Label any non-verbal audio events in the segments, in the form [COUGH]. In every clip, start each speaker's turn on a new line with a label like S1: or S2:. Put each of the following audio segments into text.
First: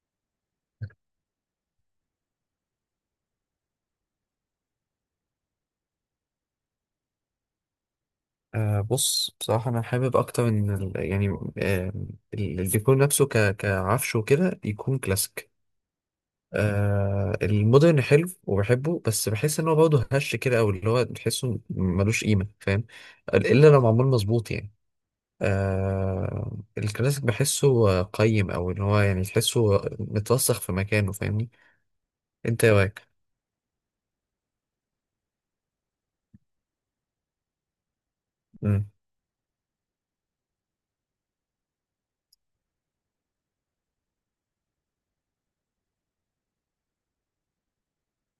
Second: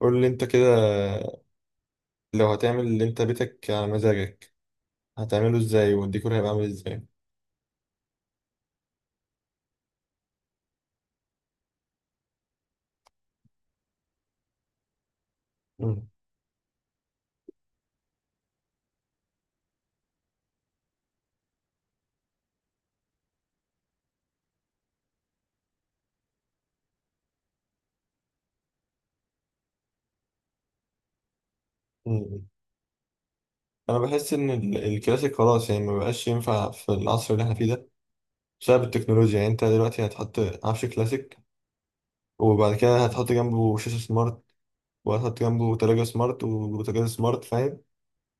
S1: قول لي انت كده، لو هتعمل اللي انت بيتك على مزاجك هتعمله ازاي والديكور هيبقى عامل ازاي؟
S2: بص، بصراحة أنا حابب أكتر إن يعني آه، الديكور نفسه كعفش وكده يكون كلاسيك.
S1: مم.
S2: المودرن حلو وبحبه، بس بحس إن هو برضه هش كده، أو اللي هو تحسه ملوش قيمة، فاهم؟ إلا لو معمول مظبوط يعني. الكلاسيك بحسه قيم، أو إن هو يعني تحسه متوسخ في مكانه، فاهمني؟
S1: مم.
S2: أنت إيه رأيك؟
S1: انا بحس ان الكلاسيك خلاص، يعني ما بقاش ينفع في العصر اللي احنا فيه ده، بسبب
S2: مم.
S1: التكنولوجيا، يعني انت دلوقتي هتحط عفش كلاسيك، وبعد كده هتحط جنبه شاشة سمارت، وهتحط جنبه تلاجة سمارت وبوتاجاز سمارت، فاهم؟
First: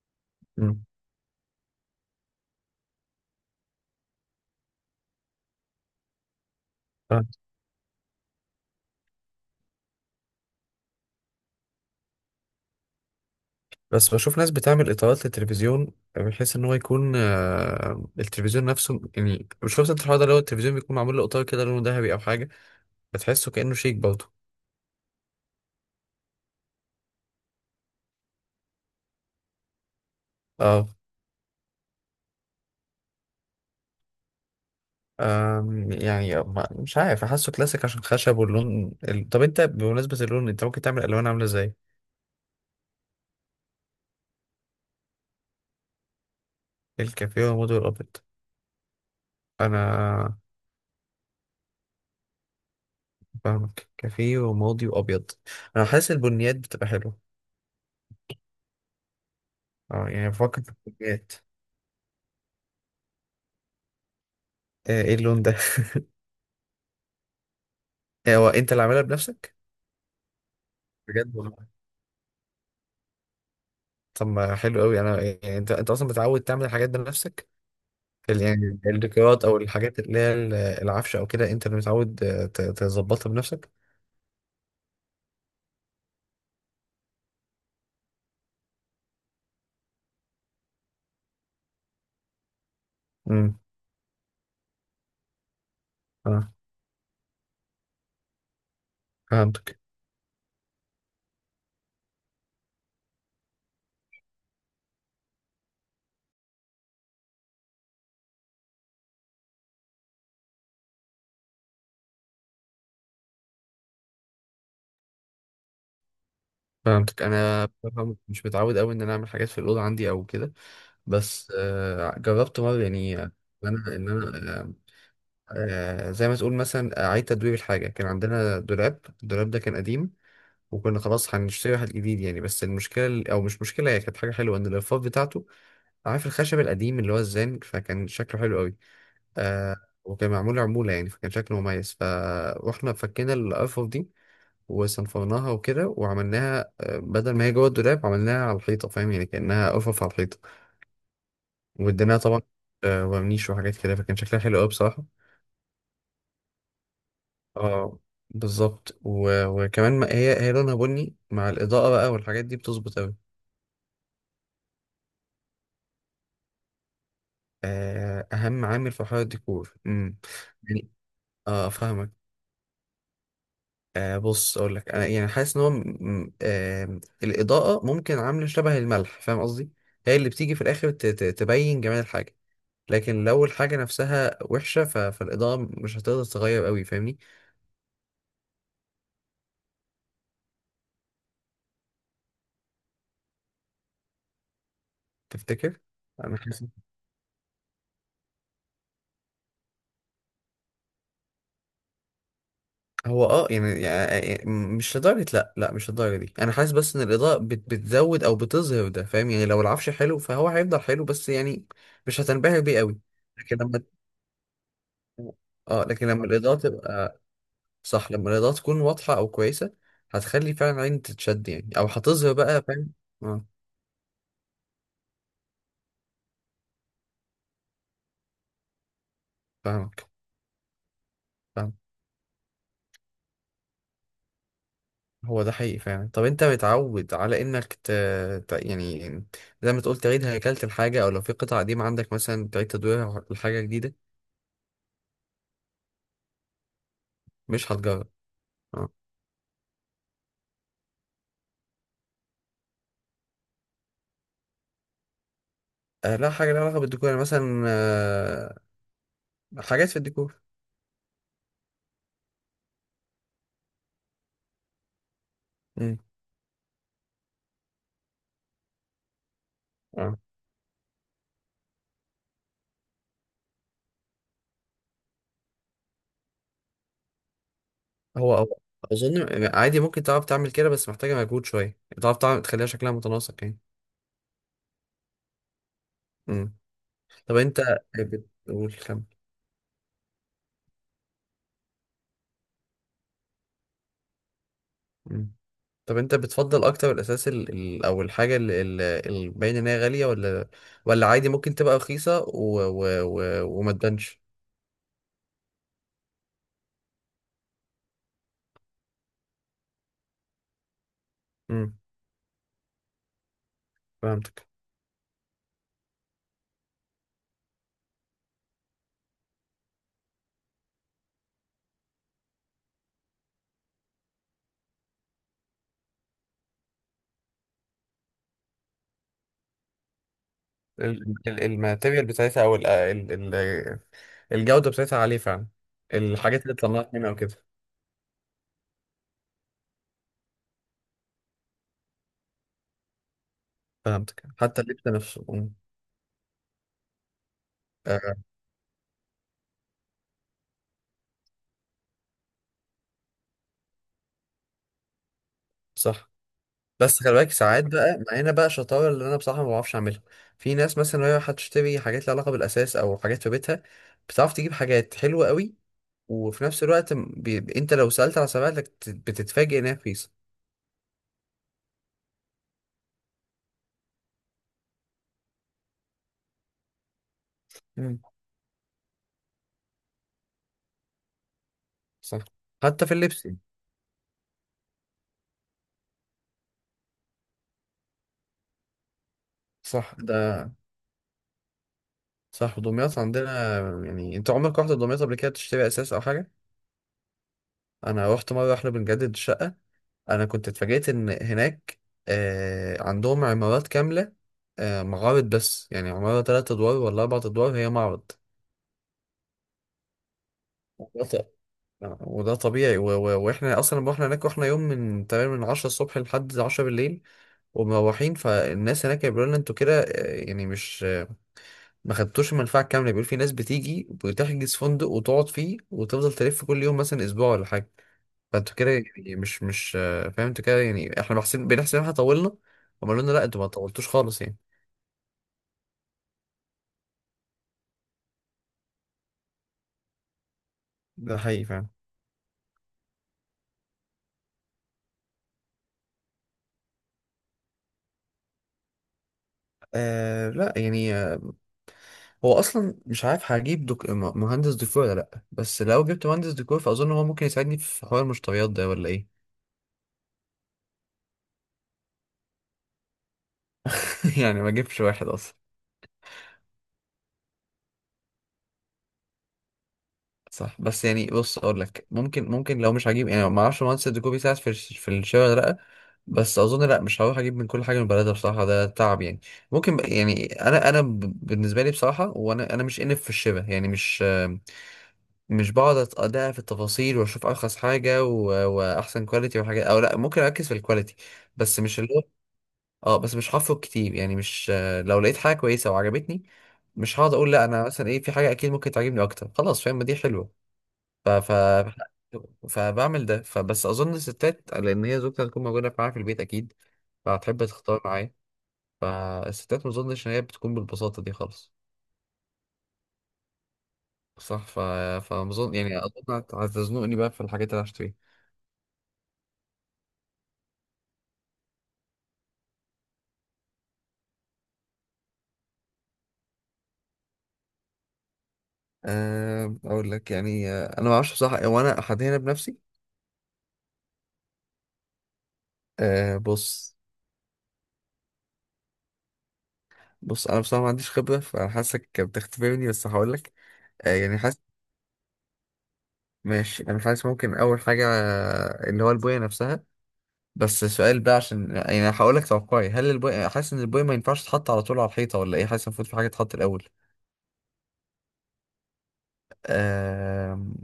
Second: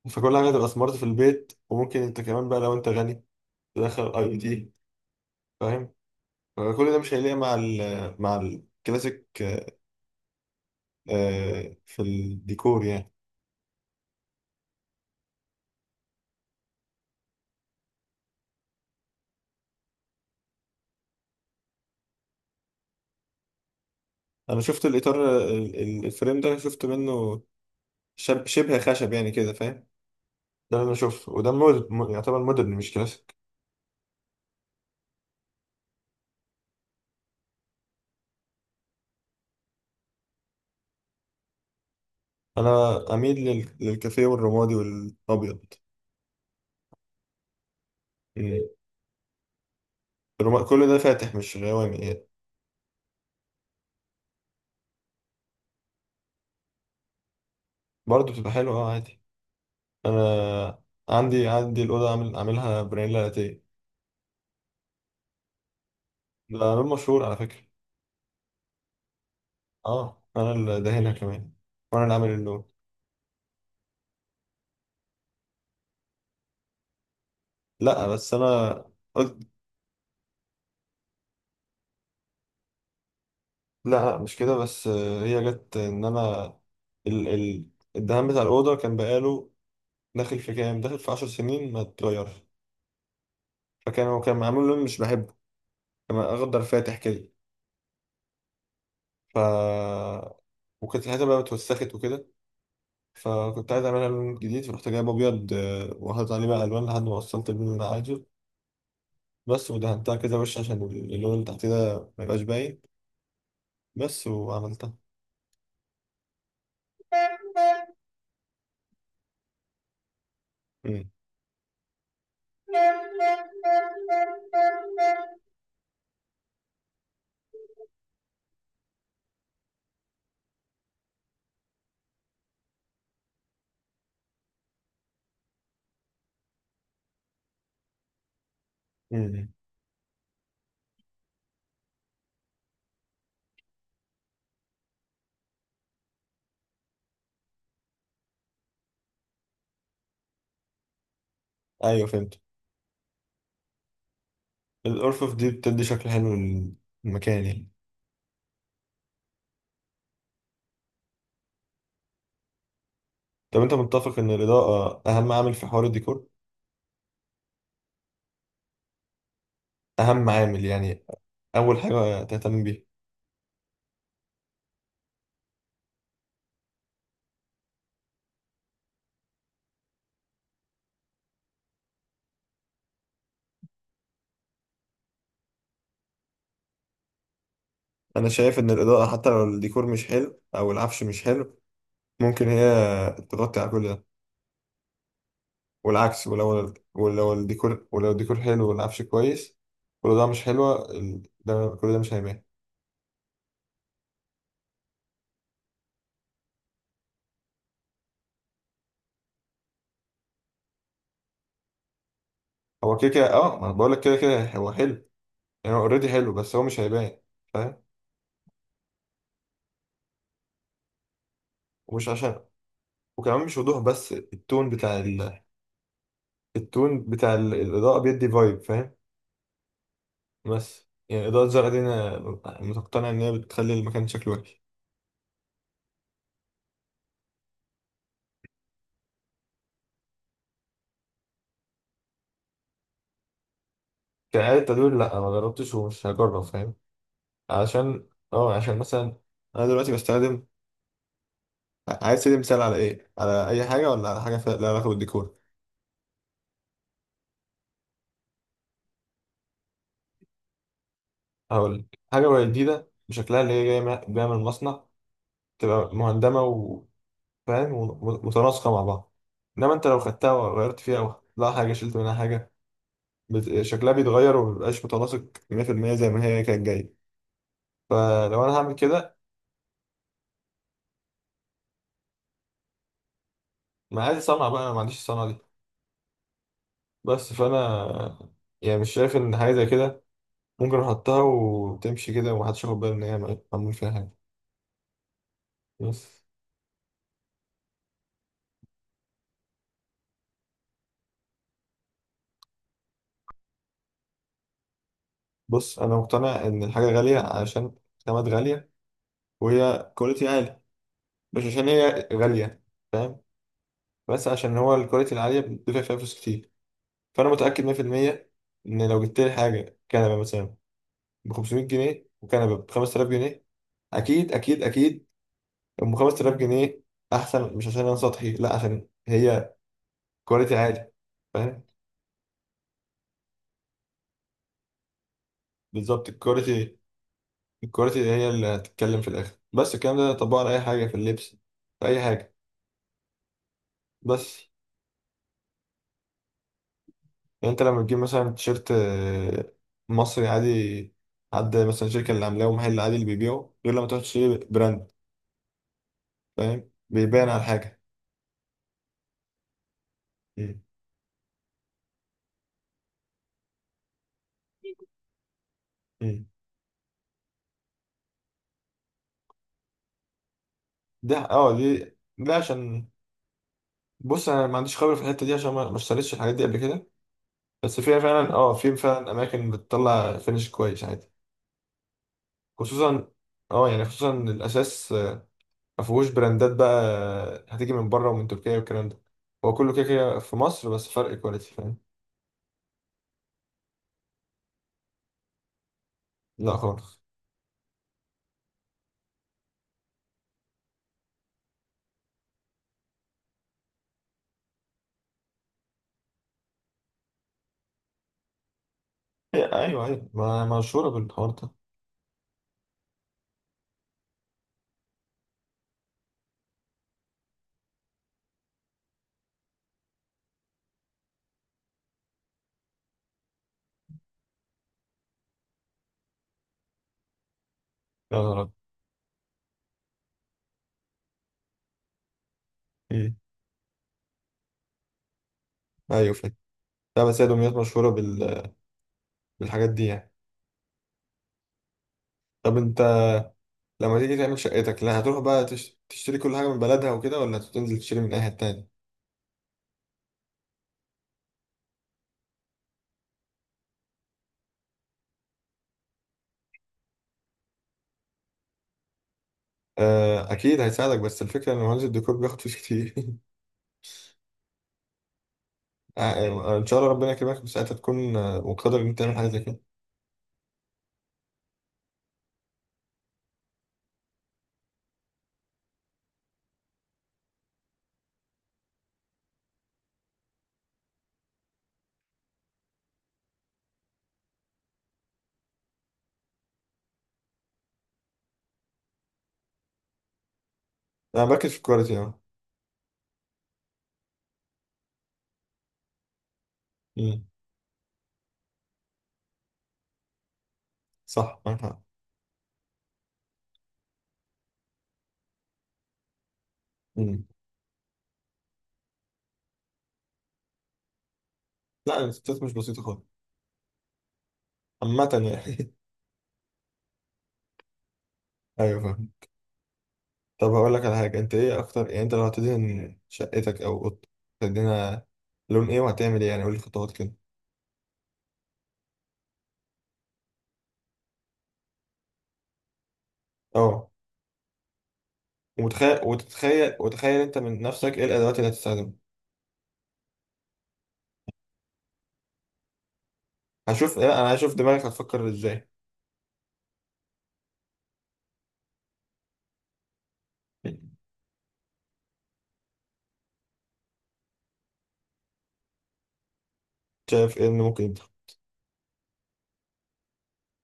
S1: فكل حاجة تبقى سمارت في البيت، وممكن انت كمان بقى لو انت غني تدخل اي او تي، فاهم؟ فكل ده مش
S2: مم.
S1: هيليق مع الكلاسيك، في الديكور يعني.
S2: بس بشوف ناس بتعمل اطارات للتلفزيون، بحيث ان هو يكون التلفيزيون نفسه يعني. مش شفت انت الحوار ده؟ لو التلفزيون بيكون معمول له اطار كده لونه ذهبي او حاجه، بتحسه كانه شيك برضه.
S1: انا شفت الاطار الفريم ده شفت منه، شبه خشب يعني كده، فاهم؟ ده اللي
S2: اه.
S1: انا شفته، وده يعتبر مودرن مش كلاسيك.
S2: يعني مش عارف احسه كلاسيك عشان خشب واللون طب انت بمناسبه اللون، انت ممكن تعمل الوان عامله ازاي؟
S1: انا اميل للكافيه والرمادي والابيض.
S2: الكافيه وماضي والابيض.
S1: مم.
S2: انا.
S1: كل ده فاتح مش غوامي يعني.
S2: فاهمك، كافيه وماضي وابيض. انا حاسس البنيات بتبقى حلوه.
S1: برضه بتبقى حلوه، اه عادي.
S2: اه، يعني بفكر في
S1: انا
S2: البنيات.
S1: عندي الاوضه عاملها برانيلا لاتيه.
S2: ايه اللون ده؟
S1: ده لون مشهور على فكره.
S2: [LAUGHS] هو انت اللي عاملها بنفسك؟
S1: اه، انا اللي دهنها
S2: بجد
S1: كمان،
S2: والله؟
S1: وانا اللي عامل اللون.
S2: طب ما حلو قوي، انا يعني انت اصلا متعود تعمل الحاجات دي بنفسك.
S1: لا بس انا
S2: يعني الديكورات
S1: قلت.
S2: او الحاجات اللي هي العفشه او كده، انت اللي متعود تظبطها بنفسك؟
S1: لا، لا، مش كده بس، هي جت ان انا ال الدهان بتاع الاوضه كان بقاله داخل في 10 سنين ما اتغيرش.
S2: امم.
S1: فكان هو كان معمول لون مش بحبه، كان
S2: اه،
S1: اخضر فاتح كده. ف
S2: فهمتك.
S1: وكانت الحته بقى اتوسخت وكده، فكنت عايز اعملها لون جديد، فرحت جايب ابيض وحاطط عليه بقى الوان لحد ما وصلت اللون اللي انا عايزه، بس، ودهنتها كده وش عشان اللون اللي تحت ده ما يبقاش باين بس، وعملتها.
S2: فهمتك، انا بصراحة مش متعود قوي ان انا اعمل حاجات في الاوضه عندي او كده.
S1: امم،
S2: بس جربت مره يعني ان انا زي ما تقول مثلا اعيد تدوير الحاجه. كان عندنا دولاب، الدولاب ده كان قديم، وكنا خلاص هنشتري واحد جديد يعني. بس المشكله، او مش مشكله، هي كانت حاجه حلوه ان الرفاف بتاعته، عارف الخشب القديم اللي هو الزان، فكان شكله حلو قوي.
S1: امم،
S2: آه. وكان معمول عمولة يعني، فكان شكله مميز، فروحنا فكينا الأرفف دي، وصنفرناها وكده، وعملناها بدل ما هي جوه الدولاب، عملناها على الحيطة، فاهم؟ يعني كأنها أرفف على الحيطة،
S1: ايوه،
S2: واديناها
S1: فهمت.
S2: طبعا ورنيش وحاجات كده، فكان شكلها حلو قوي بصراحة.
S1: الارفف دي بتدي شكل حلو للمكان يعني.
S2: اه. بالظبط، وكمان ما هي لونها بني، مع الإضاءة بقى والحاجات دي بتظبط قوي.
S1: طب انت متفق ان الاضاءه اهم عامل في حوار الديكور؟
S2: آه، أهم عامل في حوار الديكور. امم.
S1: اهم عامل
S2: يعني.
S1: يعني،
S2: اه،
S1: اول
S2: فاهمك.
S1: حاجه تهتم بيها.
S2: بص، اقول لك انا يعني حاسس ان هو الاضاءه ممكن عامله شبه الملح، فاهم قصدي؟ هي اللي بتيجي في الاخر تبين جمال الحاجه. لكن لو الحاجه نفسها وحشه فالاضاءه مش هتقدر تغير قوي، فاهمني؟
S1: انا شايف ان الاضاءه حتى لو الديكور مش حلو او العفش مش حلو، ممكن هي تغطي على كل ده،
S2: تفتكر؟
S1: والعكس،
S2: انا حاسس.
S1: ولو الديكور حلو والعفش كويس والاضاءه مش حلوه، كل ده مش هيبان.
S2: هو اه، يعني مش لدرجه، لا، لا، مش للدرجه دي. انا حاسس بس ان الاضاءه بتزود او بتظهر، ده فاهم؟ يعني لو العفش حلو فهو هيفضل حلو بس يعني مش هتنبهر بيه
S1: هو
S2: قوي.
S1: كده كده،
S2: لكن
S1: اه، ما انا
S2: لما
S1: بقول لك كده كده هو حلو،
S2: [LAUGHS]
S1: يعني هو
S2: اه، لكن
S1: اوريدي
S2: لما
S1: حلو
S2: الاضاءه
S1: بس هو مش هيبان،
S2: تبقى،
S1: فاهم؟
S2: صح، لما الإضاءة تكون واضحة أو كويسة، هتخلي فعلا العين تتشد، يعني أو
S1: ومش
S2: هتظهر
S1: عشان،
S2: بقى، فاهم؟ اه،
S1: وكمان مش وضوح بس، التون بتاع الاضاءه بيدي فايب، فاهم؟
S2: فاهمك.
S1: بس يعني إضاءة زرقاء
S2: فاهم.
S1: دي أنا مقتنع إن هي بتخلي المكان شكله وحش.
S2: هو ده حقيقي فعلا. طب أنت متعود على إنك يعني زي ما تقول تعيد هيكلة الحاجة، أو لو في قطعة قديمة عندك مثلا تعيد تدويرها لحاجة جديدة؟
S1: كإعادة تدوير، لأ ما جربتش ومش هجرب، فاهم؟
S2: مش
S1: عشان،
S2: هتجرب.
S1: عشان
S2: اه.
S1: مثلا أنا دلوقتي بستخدم. عايز تدي مثال على إيه؟ على أي حاجة ولا على حاجة لها علاقة بالديكور؟
S2: لا، حاجة لها علاقة بالديكور يعني مثلا حاجات في الديكور.
S1: هقول حاجة وهي جديدة بشكلها اللي هي جاية جاية من المصنع، تبقى
S2: مم.
S1: مهندمة وفاهم، ومتناسقة مع بعض. إنما أنت لو
S2: اه.
S1: خدتها وغيرت فيها أو حطيت لها حاجة، شلت منها حاجة، شكلها بيتغير ومبيبقاش متناسق 100% زي ما هي كانت جاية.
S2: هو
S1: فلو أنا
S2: هو
S1: هعمل
S2: أظن
S1: كده،
S2: يعني عادي، ممكن تعرف تعمل كده، بس محتاجة مجهود شوية تعرف تعمل تخليها شكلها متناسق يعني.
S1: ما عادي صنعة بقى، أنا ما عنديش الصنعة دي.
S2: مم.
S1: بس
S2: طب انت
S1: فأنا
S2: بتقول
S1: يعني مش
S2: كم؟
S1: شايف إن حاجة زي كده ممكن أحطها وتمشي كده ومحدش ياخد باله إن هي معمول فيها حاجة.
S2: مم. طب انت
S1: بس،
S2: بتفضل اكتر الاساس او الحاجه اللي باين ان هي غاليه، ولا ولا عادي ممكن تبقى رخيصه وما تبانش؟
S1: بص، أنا مقتنع إن الحاجة غالية عشان خامات غالية، وهي كواليتي عالي، مش عشان
S2: امم.
S1: هي غالية، فاهم؟ بس
S2: فهمتك،
S1: عشان هو الكواليتي العالية بتدفع فيها فلوس كتير. فأنا متأكد 100% إن لو جبت لي حاجة كنبة مثلا ب 500 جنيه وكنبة ب 5000 جنيه، أكيد أكيد أكيد، أم 5000 جنيه أحسن، مش عشان أنا سطحي، لا عشان هي كواليتي عالي، فاهم؟
S2: الماتيريال بتاعتها، او الجوده بتاعتها عاليه فعلا،
S1: بالظبط
S2: الحاجات اللي
S1: الكواليتي.
S2: طلعت منها او كده.
S1: الكواليتي هي اللي هتتكلم في الاخر، بس الكلام ده طبقه على اي حاجه، في اللبس، في اي حاجه.
S2: فهمتك،
S1: بس
S2: حتى اللبس نفسه. مم.
S1: يعني انت لما تجيب
S2: آه.
S1: مثلا تيشيرت مصري عادي، حد مثلا شركه اللي عاملاه ومحل عادي اللي بيبيعه، غير لما تروح تشتري براند،
S2: صح.
S1: فاهم؟
S2: بس خلي
S1: بيبان
S2: بالك،
S1: على
S2: ساعات
S1: حاجه.
S2: بقى معانا بقى شطاره اللي انا بصراحه ما بعرفش اعملها. في
S1: مم.
S2: ناس مثلا وهي هتشتري حاجات لها علاقه بالاساس او حاجات في بيتها، بتعرف تجيب حاجات حلوه قوي.
S1: مم.
S2: وفي نفس الوقت انت لو سالت على سبائك بتتفاجئ انها رخيصه.
S1: ده، اه، دي، ده عشان، بص، انا ما عنديش خبره في الحته دي عشان ما اشتريتش الحاجات دي قبل كده. بس
S2: مم.
S1: فيها فعلا اه في فعلا اماكن بتطلع فينش كويس عادي،
S2: صح. حتى في
S1: خصوصا،
S2: اللبس يعني.
S1: اه يعني خصوصا إن الاساس ما فيهوش براندات بقى، هتيجي من بره ومن تركيا والكلام ده، هو كله كده
S2: صح
S1: كده في
S2: ده،
S1: مصر، بس فرق كواليتي، فاهم؟
S2: صح، دمياط عندنا. يعني انت عمرك رحت دمياط قبل كده تشتري اساس او حاجه؟
S1: لا خالص.
S2: انا رحت مره، احنا بنجدد الشقه. انا كنت اتفاجئت ان هناك عندهم عمارات كامله، معارض، بس يعني عماره ثلاث ادوار ولا اربع ادوار هي معرض.
S1: ايوه ايوه، ما مشهوره
S2: [LAUGHS] وده
S1: بالحوار ده.
S2: وده طبيعي واحنا اصلا لما رحنا هناك، رحنا يوم من تقريبا من 10 الصبح لحد 10 بالليل، ومروحين، فالناس هناك بيقولوا لنا انتوا كده، يعني مش ما خدتوش المنفعه الكامله. بيقول في ناس بتيجي بتحجز فندق وتقعد فيه، وتفضل تلف كل يوم، مثلا اسبوع ولا حاجه.
S1: يا نهار أبيض.
S2: فانتوا كده، يعني مش فاهم انتوا كده، يعني احنا بنحسب ان احنا طولنا. هم قالوا لنا
S1: مم.
S2: لا، انتوا ما طولتوش خالص يعني.
S1: ايوه، فاهم. لا بس هي دمياط مشهوره بالحاجات دي يعني.
S2: ده حقيقي فعلا.
S1: طب انت لما تيجي تعمل شقتك، لا هتروح بقى تشتري كل حاجه من بلدها وكده، ولا هتنزل تشتري من اي حته تاني؟
S2: لا يعني هو اصلا مش عارف هجيب مهندس ديكور، ولا لا، بس لو جبت مهندس ديكور فاظن هو ممكن يساعدني في حوار المشتريات ده، ولا ايه؟
S1: اكيد هيساعدك، بس الفكره ان مهندس الديكور بياخد فلوس كتير [LAUGHS]
S2: [LAUGHS] يعني ما اجيبش واحد اصلا.
S1: آه، ان شاء الله ربنا يكرمك بساعتها تكون مقتدر ان انت تعمل حاجه زي كده.
S2: صح، بس يعني بص اقول لك، ممكن لو مش هجيب، يعني ما اعرفش مهندس الديكور بيساعد في الشاي ولا لا. بس اظن لا، مش هروح اجيب من كل حاجه من بلدها بصراحه، ده تعب يعني. ممكن يعني انا بالنسبه لي بصراحه، وانا مش انف في الشبه يعني، مش، مش بقعد ادقق في التفاصيل واشوف ارخص حاجه واحسن كواليتي والحاجات، او لا، ممكن اركز في الكواليتي.
S1: انا بركز في
S2: بس مش اللي
S1: الكواليتي،
S2: هو،
S1: اه.
S2: اه، بس مش هفرق كتير يعني مش، لو لقيت حاجه كويسه وعجبتني، مش هقعد
S1: مم.
S2: اقول لا انا، مثلا ايه؟ في حاجه اكيد ممكن تعجبني اكتر، خلاص فاهم، ما دي حلوه. ف... ف...
S1: صح، معاك حق.
S2: فبعمل ده، فبس اظن الستات، لان هي زوجتي هتكون موجوده معايا في البيت اكيد،
S1: مم.
S2: فهتحب تختار معايا. فالستات ما اظنش ان هي بتكون بالبساطه دي خالص.
S1: لا الاستات مش بسيطه خالص.
S2: صح،
S1: عامه
S2: فمظن
S1: يعني.
S2: يعني
S1: [LAUGHS]
S2: اظن هتزنقني بقى في الحاجات اللي هشتريها.
S1: ايوه، فاهم. طب هقول لك على حاجه، انت ايه اكتر يعني، انت لو هتدهن شقتك او اوضتك، هتدهنها لون ايه وهتعمل ايه يعني؟ قول لي خطوات كده.
S2: اقول لك يعني انا ما اعرفش بصراحه، هو انا هنا بنفسي.
S1: اه، ومتخيل
S2: بص.
S1: وتتخيل وتخيل انت من نفسك ايه الادوات اللي هتستخدمها؟
S2: بص انا بصراحه ما عنديش خبره، فانا حاسك بتختبرني، بس هقول لك.
S1: هشوف،
S2: يعني
S1: لا انا
S2: حاسس،
S1: هشوف دماغك هتفكر ازاي.
S2: ماشي، انا حاسس ممكن اول حاجه اللي هو البويه نفسها. بس سؤال بقى، عشان يعني هقول لك توقعي، هل البوي حاسس ان البوي ما ينفعش تتحط على طول على الحيطه ولا ايه؟ حاسس المفروض في حاجه تتحط الاول؟
S1: شايف ايه اللي ممكن يدخل؟
S2: أم...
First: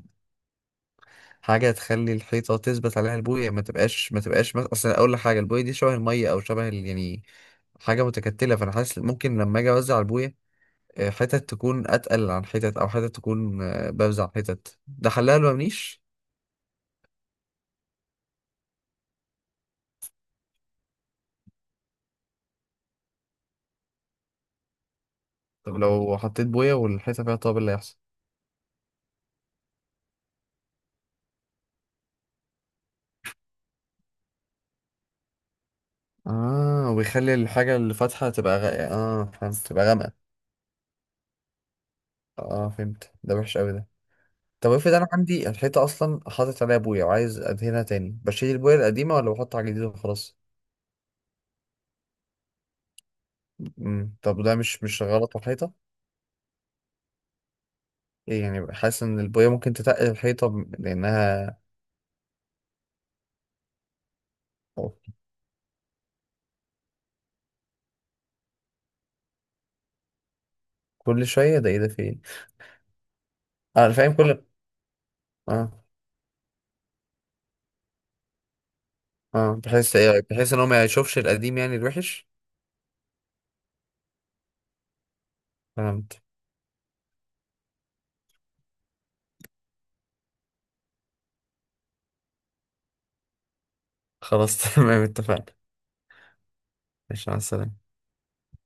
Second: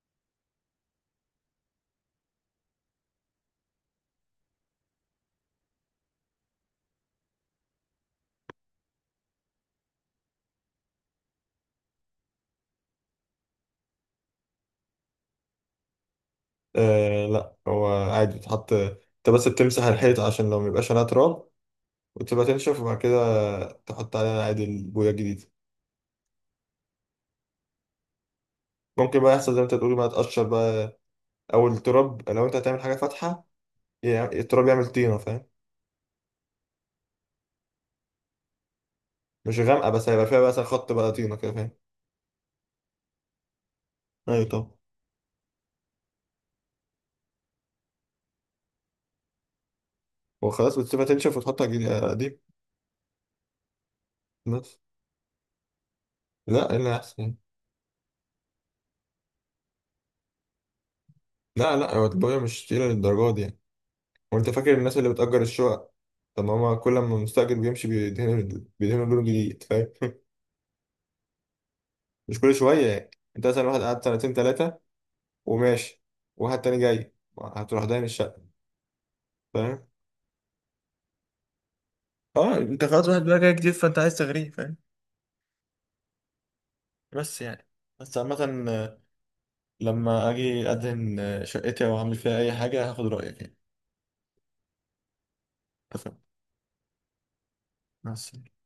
S2: حاجه تخلي الحيطه تثبت عليها البويه، ما تبقاش مثلا، اصل اقول لك حاجه، البويه دي شبه الميه او شبه يعني حاجه متكتله، فانا حاسس ممكن لما اجي اوزع البويه، حتت تكون اتقل عن حتت، او حتت تكون بوزع حتت، ده حلها لو منيش؟
S1: آه، لا هو عادي تحط، انت بس بتمسح الحيط عشان لو ميبقاش عليها تراب، وتبقى تنشف، وبعد كده تحط عليها عادي البويه الجديدة.
S2: طب لو حطيت بويه والحيطه فيها طابل، اللي هيحصل؟
S1: ممكن بقى يحصل زي ما انت تقول بقى، تقشر بقى، او التراب، لو انت هتعمل حاجه فاتحه، يعني التراب يعمل طينه، فاهم؟
S2: اه، ويخلي الحاجه اللي فاتحه تبقى اه، فهمت،
S1: مش
S2: تبقى
S1: غامقه، بس
S2: غامقه.
S1: هيبقى فيها بقى مثلا خط بقى طينه كده، فاهم؟
S2: اه، فهمت، ده وحش قوي ده.
S1: ايوه طبعا.
S2: طب افرض انا عندي الحيطه اصلا حاطط عليها بويه وعايز ادهنها تاني، بشيل البويه القديمه ولا بحط على جديد وخلاص؟
S1: وخلاص، بتسيبها تنشف وتحطها جديد قديم.
S2: امم، طب ده
S1: بس،
S2: مش غلط على الحيطه؟
S1: لا، ايه اللي احسن؟
S2: ايه يعني، حاسس ان البويه ممكن تتقل الحيطه لانها،
S1: لا، لا، هو البويه مش تقيله للدرجه دي يعني. وانت فاكر الناس اللي بتأجر الشقق؟ طب ما هما كل ما المستأجر بيمشي، بيدهنوا لون جديد، فاهم؟ [LAUGHS]
S2: كل شويه! ده ايه ده؟ في ايه؟
S1: مش كل شويه يعني، انت مثلا واحد
S2: انا
S1: قعد
S2: فاهم
S1: سنتين
S2: كل.
S1: ثلاثه،
S2: اه،
S1: وماشي، واحد تاني جاي، هتروح داين الشقه،
S2: اه،
S1: فاهم؟
S2: بحس ايه، بحس ان هو ما يشوفش القديم يعني، الوحش.
S1: اه، انت خلاص واحد بقى جاي جديد، فانت عايز تغريه، فاهم؟
S2: فهمت.
S1: بس يعني، بس عامة، لما اجي ادهن شقتي او اعمل فيها اي حاجة هاخد رأيك يعني.
S2: خلاص [LAUGHS] تمام، اتفقنا.
S1: اتفقنا.
S2: ماشي، مع السلامه.
S1: مع السلامة.